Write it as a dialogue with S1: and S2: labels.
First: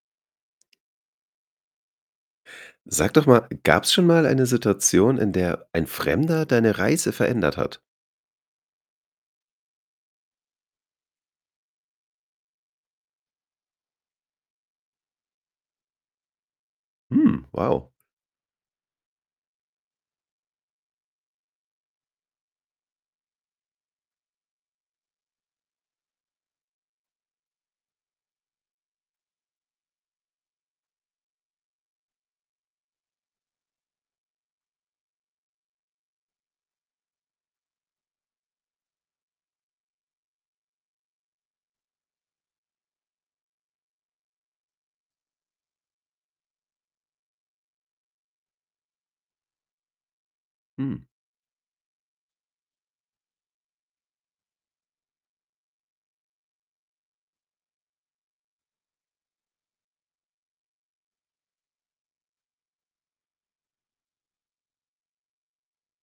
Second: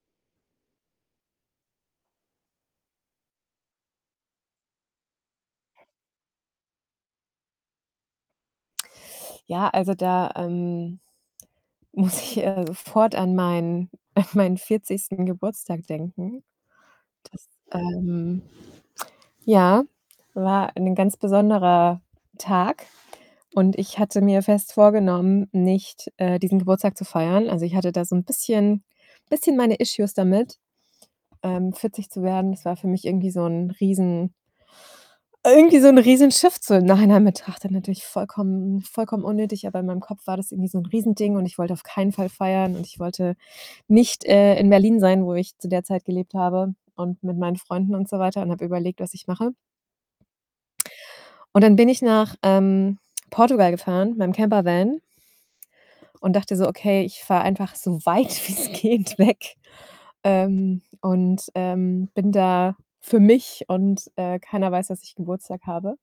S1: Sag doch mal, gab's schon mal eine Situation, in der ein Fremder deine Reise verändert hat?
S2: Ja, also, da, ähm, muss ich, äh, sofort an meinen an meinen 40. Geburtstag denken.
S1: Hm,
S2: Das,
S1: wow.
S2: ähm, ja, war ein ganz besonderer Tag. Und ich hatte mir fest vorgenommen, nicht, äh, diesen Geburtstag zu feiern. Also, ich hatte da so 'n bisschen bisschen meine issues damit, ähm, 40 zu werden. Das war für mich irgendwie so 'n riesen irgendwie so 'n riesen Shift, so im Nachhinein betrachtet natürlich vollkommen vollkommen unnötig. Aber in meinem Kopf war das irgendwie so 'n riesen Ding und ich wollte auf keinen Fall feiern. Und ich wollte nicht, äh, in Berlin sein, wo ich zu der Zeit gelebt habe und mit meinen Freunden und so weiter und habe überlegt, was ich mache.
S1: Hm.
S2: Und dann bin ich nach, ähm, Portugal gefahren, mit 'nem Campervan und dachte so: „Okay, ich fahre einfach so weit wie's geht weg.“ Ähm, und, ähm, bin da für mich und, äh, keiner weiß, dass ich Geburtstag habe.